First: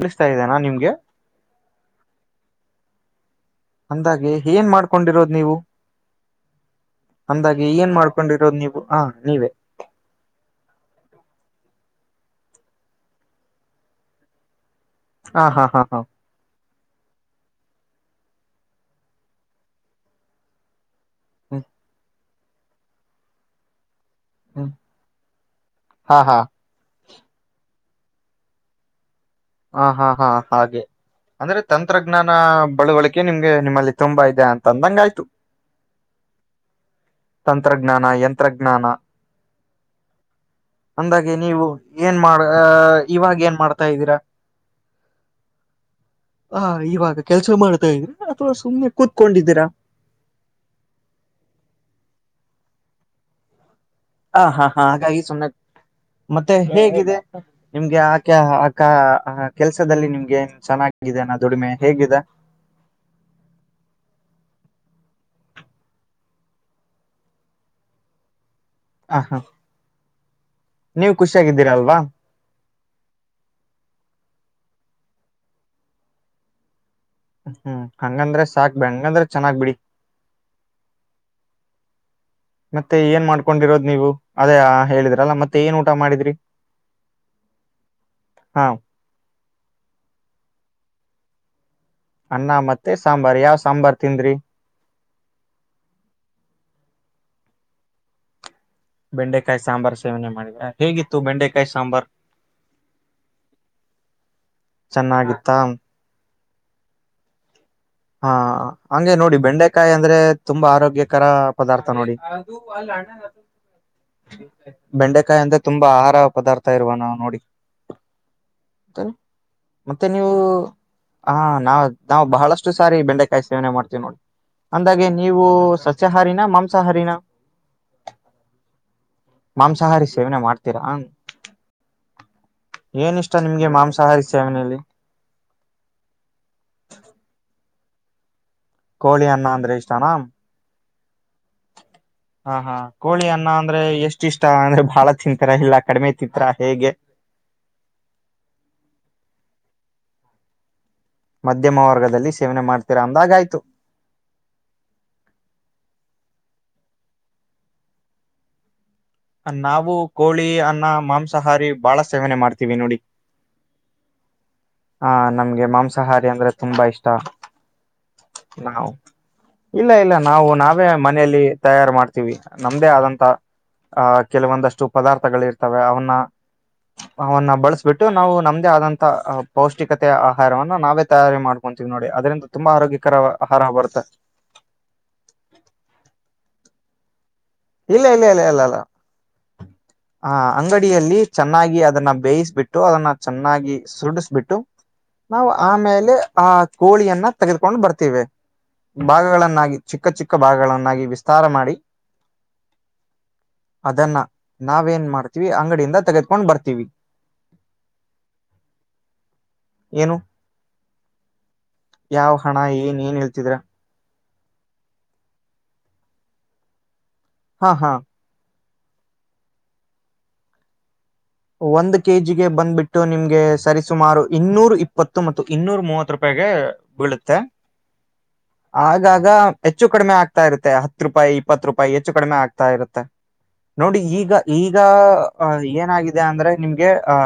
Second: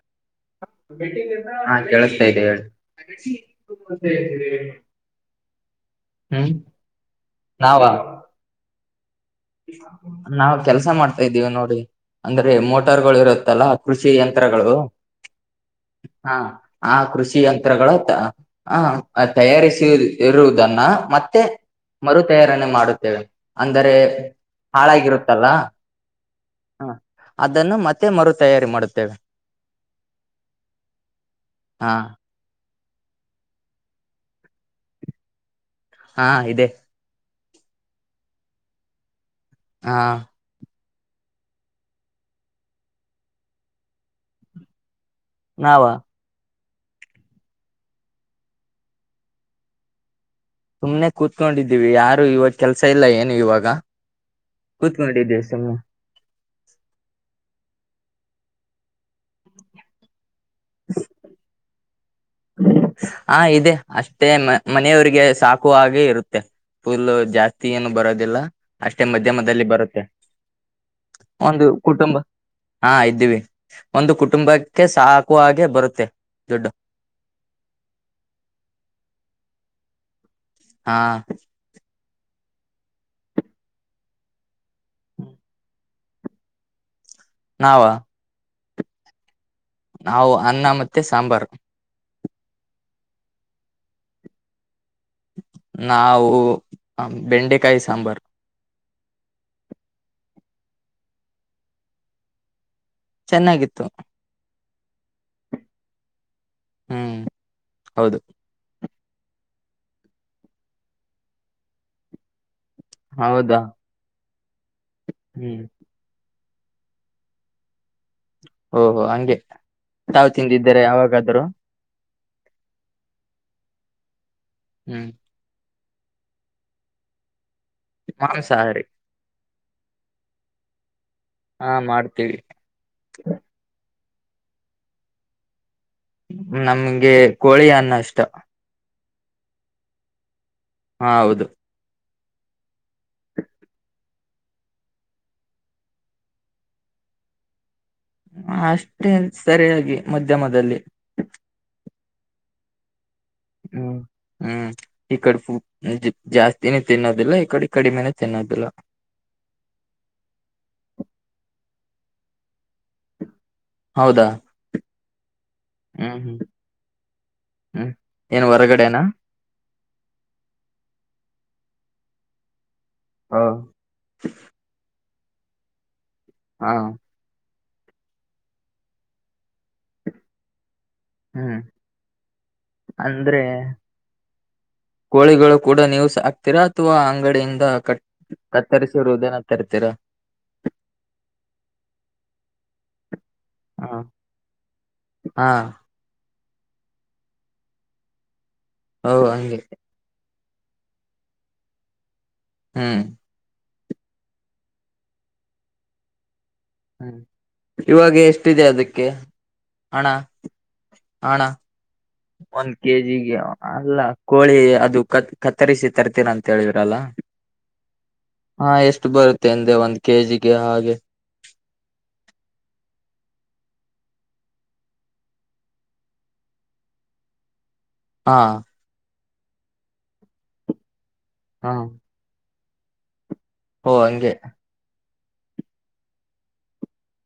ಗಳಿಸ್ತಾ ಇದ್ದೇನಾ ನಿಮ್ಗೆ ಹಾ ಕೇಳಿಸತಾ ಇದ್ದ ಹೇಳಿ ಅಂದಾಗೆ ಏನ್ ಮಾಡ್ಕೊಂಡಿರೋದು ನೀವು ಹ್ಮ್ ಅಂದಾಗಿ ಏನ್ ಮಾಡ್ಕೊಂಡಿರೋದು ನೀವು ಹ ನಾವುಕೆಲ್ಸ ಮಾಡ್ತಾ ಇದ್ದೀವಿ ನೋಡಿ ಅಂದ್ರೆ ಮೋಟಾರ್ ಗಳು ಇರುತ್ತಲ್ಲಾ ಕೃಷಿ ಯಂತ್ರಗಳು ಹಾ ಹಾ ಹಾ ಹಾ ಆ ಕೃಷಿ ಯಂತ್ರಗಳು ಆ ತಯಾರಿಸಿ ಇರುವುದನ್ನ ಮತ್ತೆ ಹ್ಮ್ ಮರು ತಯಾರಣೆ ಮಾಡುತ್ತೇವೆ ಅಂದರೆ ಹ್ಮ್ ಹಾಳಾಗಿರುತ್ತಲ್ಲ ಹಾ ಹಾ ಹ ಅದನ್ನು ಮತ್ತೆ ಮರು ತಯಾರಿ ಮಾಡುತ್ತೇವೆ ಹ ಹಾ ಹಾ ಹಾಗೆ ಅಂದ್ರೆ ಹಾ ತಂತ್ರಜ್ಞಾನ ಬಳವಳಿಕೆ ನಿಮ್ಗೆ ನಿಮ್ಮಲ್ಲಿ ತುಂಬಾ ಇದೆ ಅಂತ ಅಂದಂಗ ಆಯ್ತು ಹಾ ಇದೆ ತಂತ್ರಜ್ಞಾನ ಯಂತ್ರಜ್ಞಾನ ಹಾ ಅಂದಾಗೆ ನೀವು ಏನ್ ಮಾಡ ಅ ಇವಾಗ ಏನ್ ಮಾಡ್ತಾ ಇದ್ದೀರಾ ನಾವ ಹ ಇವಾಗ ಕೆಲ್ಸ ಮಾಡ್ತಾ ಇದೀ್ರಿ ಅಥವಾ ಸುಮ್ನೆ ಕೂತ್ಕೊಂಡಿದ್ದೀರಾ ಸುಮ್ನೆ ಕೂತ್ಕೊಂಡಿದ್ದೀವಿ ಯಾರು ಇವಾಗ ಕೆಲ್ಸ ಇಲ್ಲ ಏನು ಇವಾಗ ಹ ಹಾ ಹಾ ಹಾಗಾಗಿ ಕೂತ್ಕೊಂಡಿದ್ದೀವಿ ಸುಮ್ಮನೆ ಸುಮ್ನೆ ಮತ್ತೆ ಹೇಗಿದೆ ನಿಮ್ಗೆ ಆಕೆ ಕೆಲ್ಸದಲ್ಲಿ ನಿಮ್ಗೆ ನ್ ಚೆನ್ನಾಗಾಗಿದೆಾನ ದುಡಿಮೆ ಹೇಗಿದೆ ಹಾ ಇದೆ ಅಷ್ಟೇ ಮನೆಯವಿಗೆ ಸಾಕುವ ಹಾಗೆ ಇರುತ್ತೆ ಫುಲ್ ಜಾಸ್ತಿ ಏನು ಬರೋದಿಲ್ಲ ಅಷ್ಟೇ ಹ ಹಾ ಮಧ್ಯಮದಲ್ಲಿ ಬರುತ್ತೆ ನೀವ್ ಒಂದು ಖುಷಿಯಾಗಿದ್ದೀರ ಅಲ್ವಾ ಕುಟುಂಬ ಹಾ ಇದ್ದೀವಿ ಒಂದು ಕುಟುಂಬ ಕಕ್ಕೆ ಸಾಕುವ ಹಾಗೆ ಬರುತ್ತೆ ದುಡ್ಡು ಹೂ ಹಂಗಂದ್ರೆ ಸಾಕ್ ಬಿ ಹಂಗಂದ್ರೆ ಚೆನ್ನಾಗ್ ಬಿಡಿ ಹಾ ಮತ್ತೆ ಏನ್ ಮಾಡ್ಕೊಂಡಿರೋದ್ ನೀವು ಅದೇ ಹೇಳಿದ್ರಲ್ಲ ಮತ್ತೆ ಏನ್ ಊಟ ಮಾಡಿದ್ರಿ ನಾವ ಹಾ ನಾವು ಅನ್ನ ಮತ್ತೆ ಸಾಂಬಾರು ಅನ್ನ ಮತ್ತೆ ಸಾಂಬಾರ್ ಯಾವ್ ಸಾಂಬಾರ್ ತಿಂದ್ರಿ ನಾವು ಬೆಂಡೆಕಾಯಿ ಸಾಂಬಾರು ಬೆಂಡೆಕಾಯಿ ಸಾಂಬಾರ್ ಸೇವನೆ ಮಾಡ ಹೇಗಿತ್ತು ಬೆಂಡೆಕಾಯಿ ಸಾಂಬಾರ್ ಚೆನ್ನಾಗಿತ್ತು ಚೆನ್ನಾಗಿತ್ತಾ ಹ್ಮ್ ಹೌದು ಹಾ ಹಂಗೆ ನೋಡಿ ಬೆಂಡೆಕಾಯಿ ಅಂದ್ರೆ ತುಂಬಾ ಆರೋಗ್ಯಕರ ಪದಾರ್ಥ ನೋಡಿ ಹೌದಾ ಬೆಂಡೆಕಾಯಿ ಅಂದ್ರೆ ಹ್ಮ್ ತುಂಬಾ ಆಹಾರ ಪದಾರ್ಥ ಇರ್ರುವ ನಾ ನೋಡಿ ಓಹೋ ಹಂಗೆ ಮತ್ತೆ ತಾವು ನೀವು ತಿಂದಿದ್ದರೆ ಹಾ ಯಾವಾಗಾದ್ರು ನಾವ ನಾವು ಬಹಳಷ್ಟು ಸಾರಿ ಬೆಂಡೆಕಾಯಿ ಸೇವನೆ ಮಾಡ್ತೀವಿ ನೋಡಿ ಅಂದಾಗೆ ಹ್ಮ್ ನೀವು ಸಸ್ಯಾಹಾರಿನ ಮಾಂಸಹಾರಿನ ಮಾಂಸಹಾರಿ ಮಾಂಸಾಹಾರಿ ಸೇವನೆ ಮಾಡ್ತೀರಾ ಹಾ ಮಾಡ್ತೀವಿ [inaudible] ಏನಿಷ್ಟ ನಿಮ್ಗೆ ಮಾಂಸಾಹಾರಿ ಸೇವನೆ ಅಲ್ಲಿ ನಮ್ಗೆ [unintelligible] ಕೋಳಿ ಅನ್ನ ಅಂದ್ರೆ ಇಷ್ಟನಾ ಹಾ ಹೌದು ಹಾ ಹಾ ಕೋಳಿ ಅನ್ನ ಅಂದ್ರೆ ಎಷ್ಟ ಇಷ್ಟ ಅಂದ್ರೆ ಬಾಳ ತಿಂತಿರಾ ಇಲ್ಲ ಕಡಿಮೆ ತಿಂತೀರ ಹೇಗೆ ಅಷ್ಟೇ ಸರಿಯಾಗಿ ಮಧ್ಯಮದಲ್ಲಿ ಮಧ್ಯಮ ವರ್ಗದಲ್ಲಿ ಸೇವನೆ ಮಾಡ್ತಿರಾ ಹ್ಮ್ ಹ್ಮ್ ಈ ಕಡೇ ಜಾಸ್ತಿ ತಿನಿ ತಿನ್ನೋದಿಲ್ಲ ಈ ಕಡೆ ಕಡಿಮೆನು ತಿನ್ನೋದಿಲ್ಲ ನಾವು ಕೋಳಿ ಅನ್ನ ಮಾಂಸಾಹಾರಿ ಬಾಳ ಸೇವನೆ ಮಾಡ್ತೀವಿ ನೋಡಿ ಹೌದಾ ಹಾ ನಮ್ಗೆ ಹ್ಮ್ ಮಾಂಸಾಹಾರಿ ಹ್ಮ್ ಅಂದ್ರೆ ತುಂಬಾ ಇಷ್ಟ ಹ್ಮ್ ಏನ್ ಹೊರಗಡೆನಾ ಇಲ್ಲ ಇಲ್ಲ ನಾವು ನಾವೇ ಮನೆಯಲ್ಲಿ ತಯಾರು ಮಾಡ್ತೀವಿ ನಮ್ದೇ ಆದಂತ ಓ ಹಾ ಕೆಲವೊಂದಷ್ಟು ಪದಾರ್ಥಗಳ ಇರ್ತವೆ ಅವನ್ನ ಹಾ ಅವನ್ನ ಬಳಸಬಿಟ್ಟು ನಾವು ನಮ್ದೇ ಆದಂತ ಪೌಷ್ಟಿಕತೆಯ ಆಹಾರವನ್ನು ನಾವೇ ತಯಾರಿ ಹ್ಮ್ ಮಾಡ್ಕೊಂತೀವಿ ನೋಡಿ ಅದ್ರಿಂದ ತುಂಬಾ ಆರೋಗ್ಯಕರ ಅಂದ್ರೆ ಆಹಾರ ಬರುತ್ತೆ ಕೋಳಿಗಳು ಕೂಡ ನೀವು ಸಕ್ತೀರಾ ಅಥವಾ ಅಂಗಡಿಯಿಂದ ಕತ್ತರಿಸಿರುವುದೇನತ್ತ ಹಾ ಅಂಗಡಿಯಲ್ಲಿ ಚೆನ್ನಾಗಿ ಅದನ್ನ ಬೇಯಿಸಿಬಿಟ್ಟು ಅದನ್ನ ಚೆನ್ನಾಗಿ ಹ ಸುಡಿಸ್ಬಿಟ್ಟು ನಾವು ಹಾ ಆಮೇಲೆ ಆ ಕೋಳಿಯನ್ನ ತೆಗೆದುಕೊಂಡು ಬರ್ತೀವೆ ಓ ಹಂಗೆ ಭಾಗಗಳನ್ನಾಗಿ ಚಿಕ್ಕ ಚಿಕ್ಕ ಭಾಗಗಳನ್ನಾಗಿ ವಿಸ್ತಾರ ಮಾಡಿ ಹ್ಮ್ ಅದನ್ನ ನಾವೇ ಏನ್ ಮಾಡ್ತೀವಿ ಅಂಗಡಿಯಿಂದ ತೆಗೆದಕೊಂಡ್ ಬರ್ತವಿ ಹ್ಮ್ ಇವಾಗ ಎಷ್ಟಿದೆ ಅದಕ್ಕೆ [inaudible] ಹಣ ಏನು ಹಣ ಯಾವ [inaudible] ಹಣ ಒಂದ ಏನ್ ಏನ್ ಕೆಜಿಗೆ ಹೇಳ್ತಿದ್ರ ಅಲ್ಲ ಕೋಳಿ ಅದು ಕತ್ ಕತ್ತರಿಸಿ ತರ್ತೀನಿ ಅಂತ ಹೇಳಿದ್ರಲ್ಲಾ ಹಾ ಹಾ ಹಾ ಎಷ್ಟು ಬರುತ್ತೆ ಎಂದೆ ಒಂದ್ ಕೆಜಿಗೆ ಹಾಗೆ ಗೆ ಸರಿಸುಮಾರು ಇನ್ನೂರು ಇಪ್ಪತ್ತು ಮತ್ತು ಇನ್ನೂರು ಮೂವತ್ತು ರೂಪಾಯಿಗೆ ಬೀಳುತ್ತೆ ಹಾ ಆಗಾಗ ಹೆಚ್ಚು ಕಡಿಮೆ ಆಗ್ತಾ ಇರುತ್ತೆ ಹತ್ತು ರೂಪಾಯಿ ಇಪ್ಪತ್ತು ಹಾ ರೂಪಾಯಿ ಹೆಚ್ಚು ಕಡಿಮೆ ಆಗ್ತ ಇರುತ್ತೆ ಓ ನೋಡಿ ಹಂಗೆ ಈಗ ಈಗ ಏನ ಅಂದ್ರೆ ನಿಮ್ಗೆ ಹಾ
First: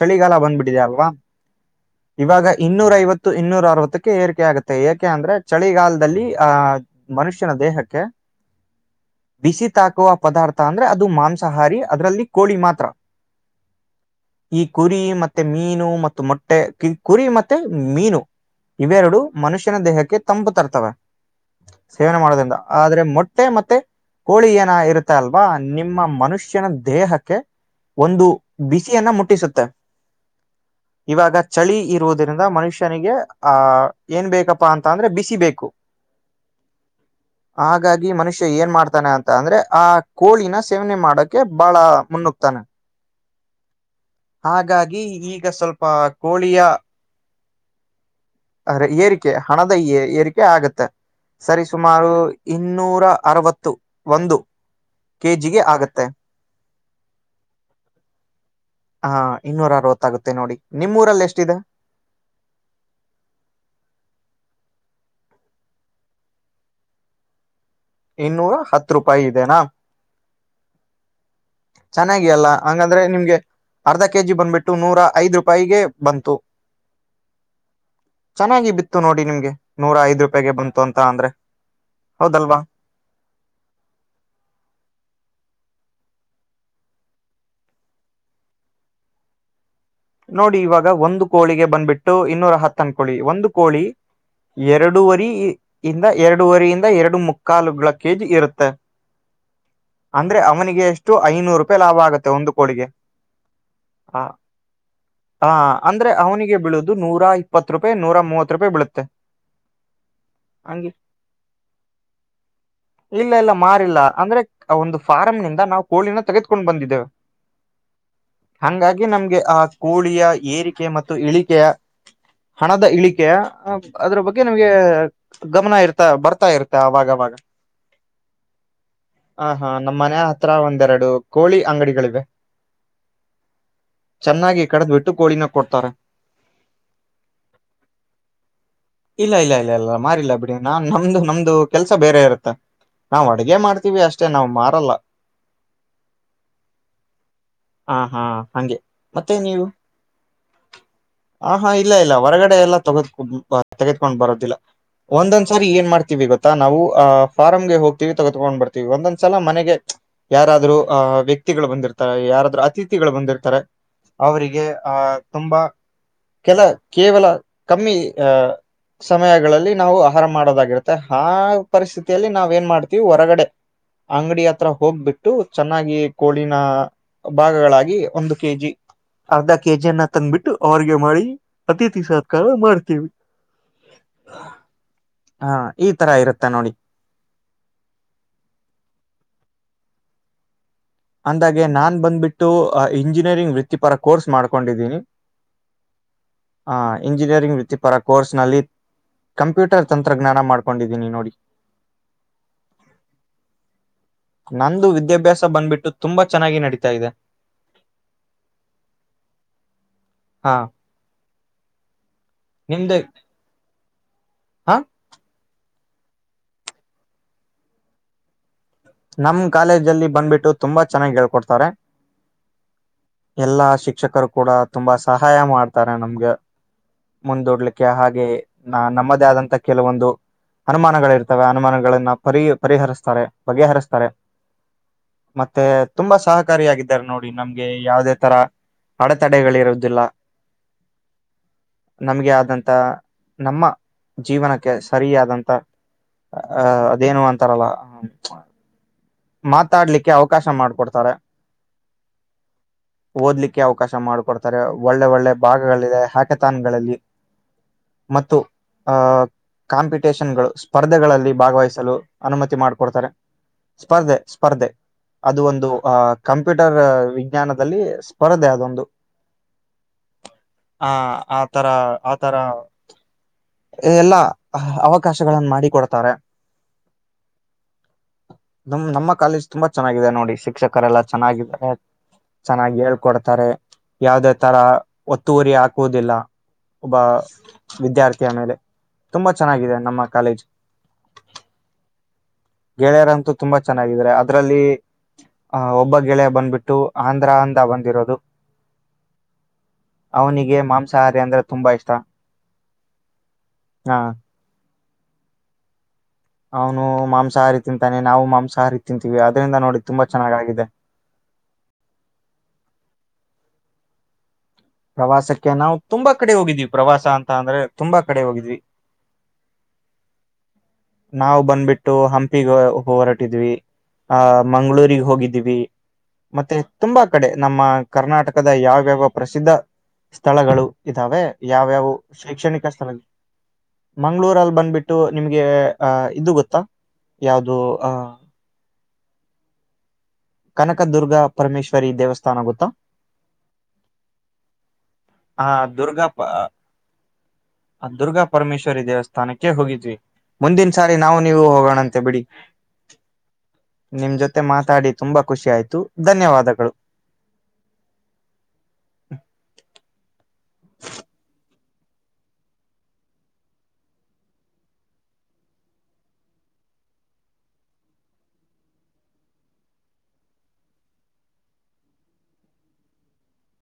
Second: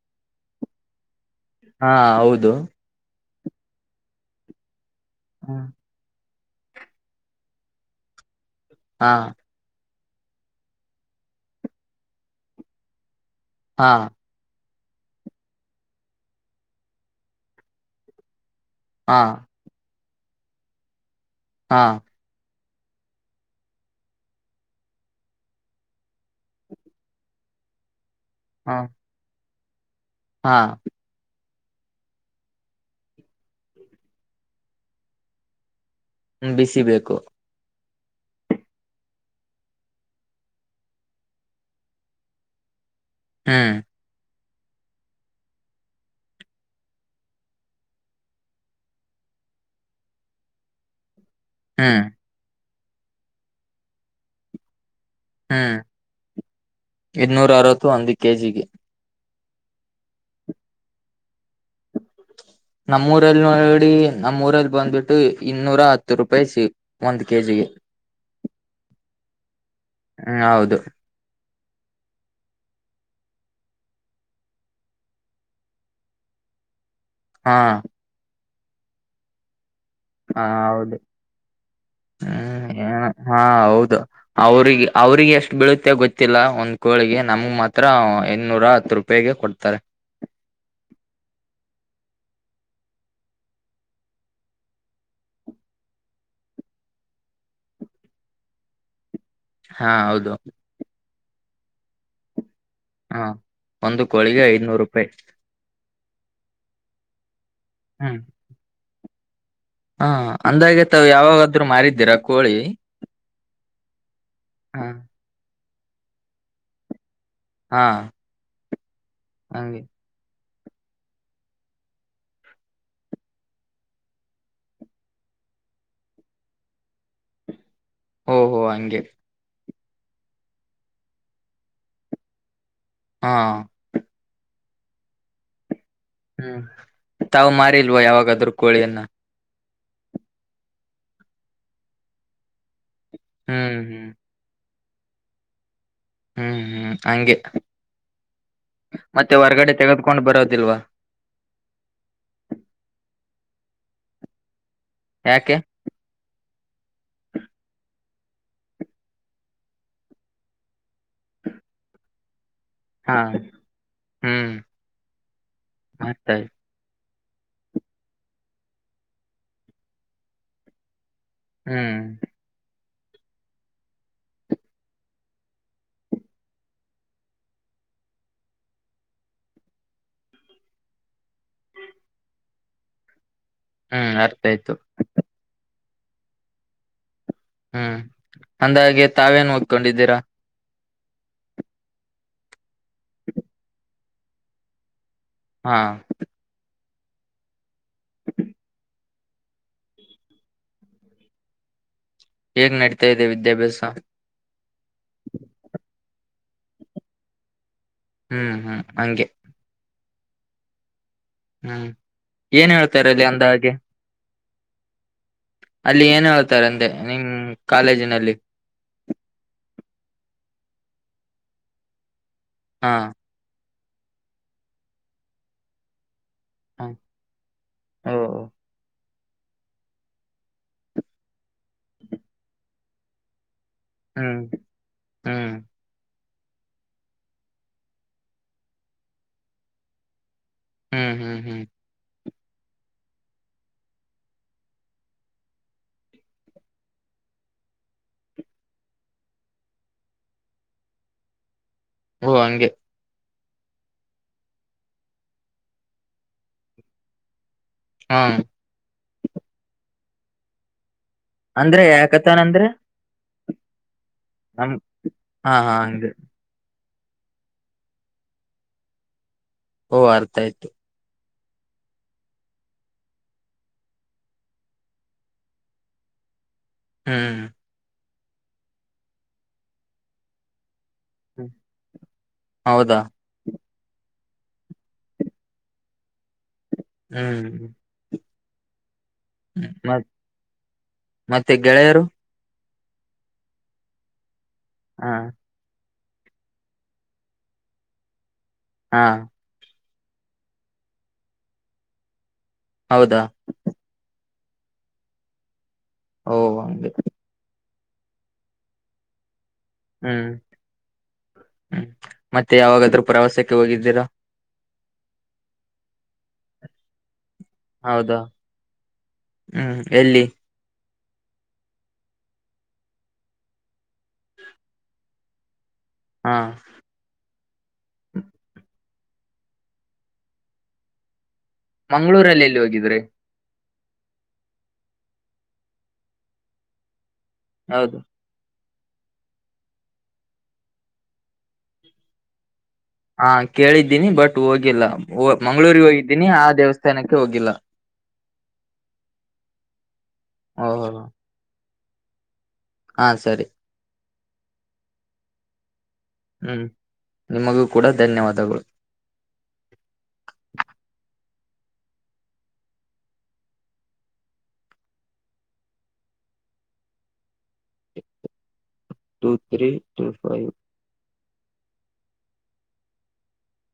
ಚಳಿಗಾಲ ಬಂದ್ಬಿಟ್ಟಿದೆ ಅಲ್ವಾ ಹಾ [inaudible] ಇವಾಗ ಹೌದು ಇನ್ನೂರ ಐವತ್ತು ಇನ್ನೂರ ಅರವತ್ತಕ್ಕೆ ಏರಿಕೆ ಆಗುತ್ತೆ ಏಕೆ ಅಂದ್ರೆ ಚಳಿಗಾಲದಲ್ಲಿ ಹಾ ಮನುಷ್ಯನ ದೇಹಕ್ಕೆ ಹಾ [inaudible] ಬಿಸಿ ತಾಕುವ ಪದಾರ್ಥ ಅಂದ್ರೆ ಅದು ಮಾಂಸಾಹಾರಿ ಅದ್ರಲ್ಲಿ ಕೋಳಿ ಮಾತ್ರ ಹಾ ಈ ಕುರಿ ಮತ್ತೆ ಮೀನು ಮತ್ತು ಮೊಟ್ಟೆ ಕುರಿ ಮತ್ತೆ ಮೀನು ಹಾ ಇವೆರಡು ಮನುಷ್ಯನ ದೇಹಕ್ಕೆ ತಂಪು ತರ್ತವೆ ಸೇವನೆ ಮಾಡೋದ್ರಿಂದ ಆದ್ರೆ ಮೊಟ್ಟೆ ಮತ್ತೆ ಕೋಳಿ ಏನ ಇರುತ್ತ ಅಲ್ವಾ ನಿಮ್ಮ ಮನುಷ್ಯನ ದೇಹಕ್ಕೆ ಒಂದು ಹಾ ಬಿಸಿಯನ್ನ ಮುಟ್ಟಿಸುತ್ತೆ ಹಾ ಇವಾಗ ಚಳಿ ಇರುವುದರಿಿಂದ ಮನುಷ್ಯನಿಗೆ ಆಹ ಏನ್ ಬೇಕಪ್ಪಾ ಅಂತ ಅಂದ್ರೆ ಬಿಸಿಬೇಕು ಬಿಸಿ ಬೇಕು ಹಾಗಾಗಿ ಮನುಷ್ಯ ಏನ್ ಮಾಡ್ತಾನೆ ಅಂತ ಅಂದ್ರೆ ಆ ಕೋಳಿನ ಸೇವನೆ ಮಾಡಕೆ ಬಹಳ ಮುನ್ನುಗ್ತಾನೆ ಹ್ಮ್ ಹಾಗಾಗಿ ಈಗ ಸ್ವಲ್ಪ ಕೋಳಿಯ ಅ ಏರಿಕೆ ಹಣದ ಏರಿಕೆ ಆಗತ್ತೆ ಸರಿ ಹ್ಮ್ ಸುಮಾರು ಇನ್ನೂರ ಅರವತ್ತು ಒಂದು ಕೆ ಜಿಗೆ ಹ್ಮ್ ಆಗತ್ತೆ ಇನ್ನೂರ ಅರವತ್ತು ಒಂದು ಕೆಜಿಗೆ ಹಾ ಇನ್ನೂರ ಅರವತ್ತಾಗುತ್ತೆ ನೋಡಿ ನಿಮ್ಮೂಊರಲ್ಲಿ ಎಷ್ಟಿದೆ ನಮ್ಮೂರಲ್ಲಿ ನೋಡಿ ನಮ್ಮೂಊರಲ್ಲಿ ಬಂದ್ಬಿಟ್ಟು ಇನ್ನೂರ ಹತ್ತು ರೂಪಾಯಿ ಸಿ ಒಂದ್ ಕೆಜಿಗೆ ಇನ್ನೂರ ಹತ್ ರೂಪಾಯಿ ಇದೆನಾ ಹ್ಮ ಹೌದು ಚೆನ್ನಾಗಿ ಅಲ್ಲ ಹಂಗಂದ್ರೆ ನಿಮ್ಗೆ ಅರ್ಧ ಕೆಜಿ ಬಂದ್ಬಿಟ್ಟು ನೂರ ಐದ ರೂಪಾಯಿಗೆ ಬಂತು ಹಾ ಚೆನ್ನಾಗಿ ಬಿತ್ತು ನೋಡಿ ನಿಮ್ಗೆ ನೂರ ಐ್ ರೂಪಾಯಗೆ ಬಂತು ಅಂತ ಅಂದ್ರೆ ಹೌದಲ್ವಾ ಹ್ಮ ಹಾ ಹೌದು ಅವ್ರಿಗೆ ಅವ್ರಿಗೆ ಎಷ್ಟ ಬೀಳುತ್ತೆ ಗೊತ್ತಿಲ್ಲ ಒಂದ್ ಕೋಳಿಗೆ ನಮ್ಗ್ ಮಾತ್ರ ಇನ್ನೂರ ಹತ್ತು ರೂಪಾಯಿಗೆ ಕೊಡ್ತಾರೆ ನೋಡಿ ಇವಾಗ ಒಂದು ಕೋಳಿಗೆ ಬಂದ್ಬಿಟ್ಟು ಇನ್ನೂರ ಹತ್ತನ್ ಕೋಳಿ ಒಂದು ಕೋಳಿ ಎರಡುವರಿ ಇಿಂದ ಎರಡೂುವರಿಯಿಂದ ಎರಡು ಮುಕ್ಕಾಲುಗಳ ಕೇಜಿ ಇರುತ್ತೆ ಹಾ ಹೌದು ಅಂದ್ರೆ ಅವನಿಗೆ ಎಷ್ಟು ಐನೂರು ರೂಪಾಯಿ ಲಾಭ ಆಗುತ್ತೆ ಒಂದು ಕೋಳಿಗೆ ಹಾ ಒಂದು ಕೋಳಿಗೆ ಐದನೂರು ರೂಾಯ ಹಾ ಅಂದ್ರೆ ಅವನಿಗೆ ಬೀಳುದು ನೂರ ಇಪ್ಪತ್ ರೂಪಾಯಿ ನೂರ ಮೂವತ್ ರೂಪಾಯಿ ಬೀಳುತ್ತೆ ಹಾ ಅಂದಾಗೆ ಹಂಗೆ ತಾವವು ಯಾವಾಗಾದ್ರೂ ಮಾರಿದ್ದೀರ ಕೋಳಿ ಇಲ್ಲ ಇಲ್ಲ ಮಾರಿಲ್ಲ ಅಂದ್ರೆ ಹ ಒಂದು ಫಾರಂ್ನಂದ ನಾವು ಕೋಳಿನ ತೆಗೆದಕೊಂಡ್ ಬಂದಿದ್ದೇವೆ ಹಾ ಹಂಗಾಗಿ ನಮ್ಗೆ ಆ ಹಂಗೆ ಕೋಳಿಯ ಏರಿಕೆ ಮತ್ತು ಇಳಿಕೆಯ ಹಣದ ಇಳಿಕೆ ಅದ್ರ ಬಗ್ಗೆ ನಿಮಗೆ ಗಮನ ಇರ್ತಾ ಬರ್ತಾ ಇರ್ತ ಆಾಗ [inaudible] ಹೊ ಅಂಗೆ ಹ ನಮ್ಮ ಮನ ಹತ್ರ ಒಂದ್ೆರಡು ಕೋಳಿ ಅಂಗಡಿಗಳಿವೆ ಹಾ ಚೆನ್ನಾಗಿ ಕಡದ್ ಬಿಟ್ಟು ಕೋಳಿನ ಕೊಡ್ತಾರೆ ಹ್ಮ್ ತಾವು ಮಾರಿಲ್ವಾ ಯಾವಾಗಾದ್ರೂ ಕೋಳಿಯನ್ನ ಇಲ್ಲ ಇಲ್ಲ ಇಲ್ಲ ಇಲ್ಲ ಮಾಾರಲ್ಲ ಅಡ ನಾ ನಮ್ದು ನಮ್ದು ಕೆಲ್ಸ ಬೇರೆ ಇರುತ್ತೆ ನಾವ್ ಅಡಗೆ ಹ್ಮ್ ಮಾಡ್ತೀವಿ ಹ್ಮ್ ಅಷ್ಟೇ ನಾವ್ ಮಾರಲ್ಲ ಹ್ಮ್ ಹ್ಮ್ ಹಂಗೆ ಹಾ ಹಾ ಹೆ ಮ ಮತ್ತೆ ನೀ ಹೊರ್ಗಡೆ ತೆಗೆದ್ಕೊಂಡ್ ಬರೋದಿಲ್ವಾ ಹ ಹಾ ಇಲ್ಲ ಇಲ್ಲ ಹೊರಗಡೆ ಎಲ್ಲ ತಗೋ ತೆಗೆದಕೊಂಡ್ ಬರೋದಿಲ್ಲ ಒಂದೊಂದ್ ಯಾಕೆ ಸಾರಿ ಏನ್ ಮಾಡ್ತೀವಿ ಗೊತ್ತ ನಾವು ಅ್ ಫಾರ್ಮ್ಗೆ ಹೋಗ್ತತಿವಿ ತಗತ್ಕೊಂಡ್ ಬರ್ತೀವಿ ಒಂದೊಂದ್ಸಲ ಮನೆಗೆ ಯಾರಾದ್ೂ ಆ್ ವ್ಯಕ್ತಿಗಳು ಬಂದಿರ್ತಾರೆ ಯಾರಾದ್ರು ಸ್ಥಥಿಗಳು ಹಾ ಬಂದಿರ್ತಾರೆ ಹ್ಮ್ ಅವರಿಗೆ ಆಹ ತುಂಬಾ ಅರ್ಥ ಆಯ್ತು ಕೆಲ ಕೇವಲ ಕಮ್ಮಿ ಸಮಯಗಳಲ್ಲಿ ನಾವು ಆಹಾರ ಮಾಡೋದಾಗಿರುತ್ತೆ ಆ ಹ್ಮ್ ಪರಿಸ್ಥಿತಿಯಲ್ಲಿ ನಾವ ಏನ್ ಮಾಡ್ತೀವಿ ಹೊರಗಡೆ ಅಂಗಡಿ ಹತ್ರ ಹೋಗ್ಬಿಟ್ಟು ಚೆನ್ನಾಗಿ ಕೋಳಿನ ಭಾಗಗಳಾಗಿ ಒಂದು ಕೆಜಿ ಅರ್ಧ ಕೆಜಿಯನ್ನ ತಂದ್ಬಿಟ್ಟು ಅವ್ರಗೆ ಮಾಡಿ ಅತಿಥಿ ಸತ್ಕಾರ ಮಾಡ್ತೇವಿ ಹ್ಮ್ ಅರ್ಥ ಆಯ್ತು ಹಾ ಈ ತರ ಇರುತ್ತ ನೋಡಿ ಹ್ಮ್ ಅಂದಾಗೆ ತಾವೇನ್ ಹ್ಕೊಂಡಿದ್ದೀರಾ ಅಂದಾಗೆ ನಾನ್ ಬಂದ್ಬಿಟ್ಟು ಇಂಜಿನಿಯರಿಂಗ್ ವೃತ್ತಿಪರ ಕೋರ್ಸ್ ಮಾಡ್ಕೊಂಡಿದ್ದೀನಿ ಹಾ ಆ ಇಂಜಿನಿಯರಿಂಗ್ ವೃತ್ತಿಪರ ಕೋರ್ಸ್ ನಲ್ಲಿ ಕಂಪ್ಯೂಟರ್ ತಂತ್ರಜ್ಞಾನ ಮಾಡ್ಕೊಂಡಿದ್ದೀನಿ ನೋಡಿ ಹೇಗ್ ನಡೀತಾ ಇದೆ ವಿದ್ಯಾಭ್ಯಾಸ ನಂದು ವಿದ್ಯಾಭ್ಯಾಸ ಬಂದ್ಬಿಟ್ಟು ತುಂಬಾ ಚೆನ್ನಾಗಿ ನಡೀತಾ ಇದೆ ಹ್ಮ್ ಹ್ಮ್ ಹಂಗೆ ಹಾ ಹ್ಮ್ ಏನ್ ನಿಮ್ದೆ ಹೇಳ್ತರಲ್ಲಿ ಅಂದ ಹಾಗೆ ಹಾ ಅಲ್ಲಿ ಏನ್ ಹೇಳ್ತಾರಂದೆ ನಿಮ್ ಕಾಲೇಜಿನಲ್ಲಿ ನಮ್ ಕಾಲೇಜ್ ಅಲ್ಲಿ ಬಂದ್ಬಿಟ್ಟು ತುಂಬಾ ಚೆನ್ನಾಗಿ ಹೇಳ್ಕೊಡ್ತಾರೆ ಹಾ ಎಲ್ಲಾ ಶಿಕ್ಷಕರು ಕೂಡ ತುಂಬಾ ಸಹಾಯ ಮಾಡ್ತಾರೆ ನಮ್ಗೆ ಹ ಮುಂದೂಡ್ಲಿಕ್ಕೆ ಓ ಹಾಗೆ ನ ನಮದ್ ಆದಂತ ಕೆಲವೊಂದು ಅನುಮಾನಗಳ ಇರ್ತವೆ ಅನುಮಾನಗಳನ್ನ ಪರಿ ಪರಿಹರಿಸ್ತಾರೆ ಬಗೆಹರಿಸ್ತಾರೆ ಹ್ಮ್ ಹ್ಮ್ ಮತ್ತೆ ತುಂಬಾ ಸಹ ಕಾರಿಯಾಗಿದ್ದಾರೆ ನೋಡಿ ನಮ್ಗೆ ಯಾವುದೇ ತರ ಅಡೆತಡೆಗಳಿರುದಿಲ್ಲ ಹ್ಮ್ ಹ್ಮ್ ಹ್ಮ್ ನಮ್ಗೆ ಆದಂತ ನಮ್ಮ ಜೀವನಕ್ಕೆ ಸರಿಯಾದಂತ ಅ ಅದೇನು ಅಂತಾರಲ್ಲ ಹ ಮಾತಾಡ್ಲಿಕ್ಕೆ ಅವಕಾಶ ಮಾಡ್ಕೊಡ್ತಾರೆ ಓ ಅಂಗೆ ಓದ್ಲಿಕ್ಕೆ ಅವಕಾಶ ಮಾಡಕೊಡ್ತಾರೆ ಒಳ್ಳೆ ಒಳ್ಳೆ ಭಾಗಗಳಿದೆ ಹ್ಯಾಕತನ್ಗಳಲ್ಲಿ ಹಾ ಮತ್ತು ಆ ಕಾಂಪಿಟೇಷನ್ ಗಳು ಸ್ಪರ್ಧೆಗಳಲ್ಲಿ ಅಂದ್ರೆ ಭಾಗವಹಿಸಲು ಯಾಕತಾನ ಅನುಮತಿ ಅಂದ್ರೆ ಮಾಡ್ಕೊಡ್ತಾರೆ ಸ್ಪರ್ಧೆ ಸ್ಪರ್ಧೆ ನಮ್ ಅದು ಹಾ ಒಂದು ಹಾ ಅ ಹಂಗೆ ಕಂಪ್ಯೂಟರ್ ವಿಜ್ಞಾನದಲ್ಲಿ ಸ್ಪರ್ಧೆ ಅದೊಂದು ಓ ಅರ್ಥಯ್ತು ಆ ಆ ತರ ಆತರ ಎಲ್ಲಾ ಅವಕಾಶಗಳಗಳನ್ನು ಮಾಡಿಕೊಡ್ತಾರೆ ಹ್ಮ್ ನಮ್ ನಮ್ಮ ಕಾಲೇಜ್ ತುಂಬಾ ಚೆನ್ನಾಗಿದೆ ನೋಡಿ ಶಿಕ್ಷಕ ಅಕ್ಕರೆ ಎಲ್ಲ ಚೆನ್ನಾಗಿದ್ದಾರೆ ಚೆನ್ನಾಗಿ ಹೌದಾ ಹೇಳ್ಕೊಡ್ತಾರೆ ಯಾವವುದೇ ತರ ಒತ್ತುವರಿ ಹಾಕುವುದಿಲ್ಲ ಒಬ್ಬ ಹ್ಮ್ ವಿದ್ಯಾರ್ಥಿಯ ಮೇಲೆ ತುಂಬಾ ಚೆನ್ನಾಗಿದೆ ನಮ್ಮ ಮತ್ ಕಾಲೇಜ್ ಮತ್ತೆ ಗೆಳೆಯರು ಗೆಳೆಯರ ಅಂತೂ ತುಂಬಾ ಚೆನ್ನಾಗಿದಿದ್ದಾರೆ ಅದ್ರಲ್ಲಿ ಹಾ ಆ ಒಬ್ಬ ಗೆಳೆಯ ಬಂದ್ಬಿಟ್ಟು ಆಂಧ್ರ ಅಂದ ಬಂದಿರೋದು ಹಾ ಅವನಿಗೆ ಮಾಂಸಾಹಾರಿ ಅಂದ್ರೆ ತುಂಬಾ ಇಷ್ಟ ಹೌದಾ ಹ ಓ ಅವನು ಹಂಗೆ ಮಾಂಸಾಹಾರಿ ತಿಂತಾನೆ ನಾವು ಮಾಂಸಾಹಾರಿ ತಿಂತೀವಿ ಅ ಹ್ಮ್ ಹ್ಮ್ ಮತ್ತೆ ಯಾವಾಗಾದ್ರು ಪ್ರವಾಸಕ್ಕೆ ಹೋಗಿದ್ದೀರಾ ಪ್ರವಾಸಕ್ಕೆ ನಾವು ತುಂಬಾ ಕಡೆ ಹೋಗಿದ್ದೀವಿ ಪ್ರವಾಸ ತಂದ್ರೆ ತುಂಬಾ ಹೌದಾ ಕಡೆ ಹೋಗಿದ್ವಿ ಹ್ಮ್ ಎಲ್ಲಿ ನಾವು ಬಂದ್ಬಿಟ್ಟು ಹಂಪಿಗೆ ಹೊರಾಟಿದ್ವಿ ಆ ಮಂಗ್ಗಳೂರಿಗೆ ಹೋಗಿದ್ದೀವಿ ಹಾ ಮತ್ತೆ ತುಂಬಾ ಕಡೆ ನಮ್ಮ ಕರ್ನಾಟಕದ ಯಾವ್ಯಾವ ಪ್ರಸಿದ್ಧ ಸ್ಥಳಗಳು ಇದ್ದಾವೆ ಯಾವ ಯಾವ ಮಂಗ್ಗಳೂರಲ್ಲಿ ಎಲ್ಲಿ ಶೈಕ್ಷಣಿಕ ಹೋಗಿದ್ರಿ ಸ್ಥಾನದಲ್ಲಿ ಮಂಗ್ಗಳೂರಲ್ಲಿ ಬಂದ್ಬಿಟ್ಟು ನಿಮ್ಗೆ ಅಹ ಇದು ಗೊತ್ತಾ ಯಾವ್ದ ಅಹ ಹೌದು ಕನಕದುರ್ಗ ಪರಮೇಶ್ವರಿ ದೇವಸ್ಥಾನ ಗೊತ್ತಾ ಹಾ ಕೇಳಿದ್ದೀನಿ ಬಟ್ ಹೋಗಿಲ್ಲ ಆ ಮಂಗ್ಗಳೂರಿಗೆ ದುರ್ಗಾ ಪ ಹೋಗಿದ್ದೀನಿ ಆ ದೇವಸ್ಥಾನಕ್ಕೆ ಹೋಗಿಲ್ಲ ದುರ್ಗಾ ಪರಮೇಶ್ವರಿ ದೇವಸ್ಥಾನಕ್ಕೆ ಹೋಗಿದ್ವಿ ಓ ಮುಂದಿನ ಸಾರಿ ನಾವು ನೀವು ಹೋಗೋಣಂತ ಬಿಡಿ ಹಾ ಸರಿ ನಿಮ್ ಜೊತೆ ಮಾತಾಡಿ ತುಂಬಾ ಖುಷಿ ಆಯ್ತು ಹೂ ಧನ್ಯವಾದಗಳು ನಿಮಗೂ ಕೂಡ ಧನ್ಯವಾದಗಳು ಟ ತ್ರೀ ಟೂ ಫೈವ್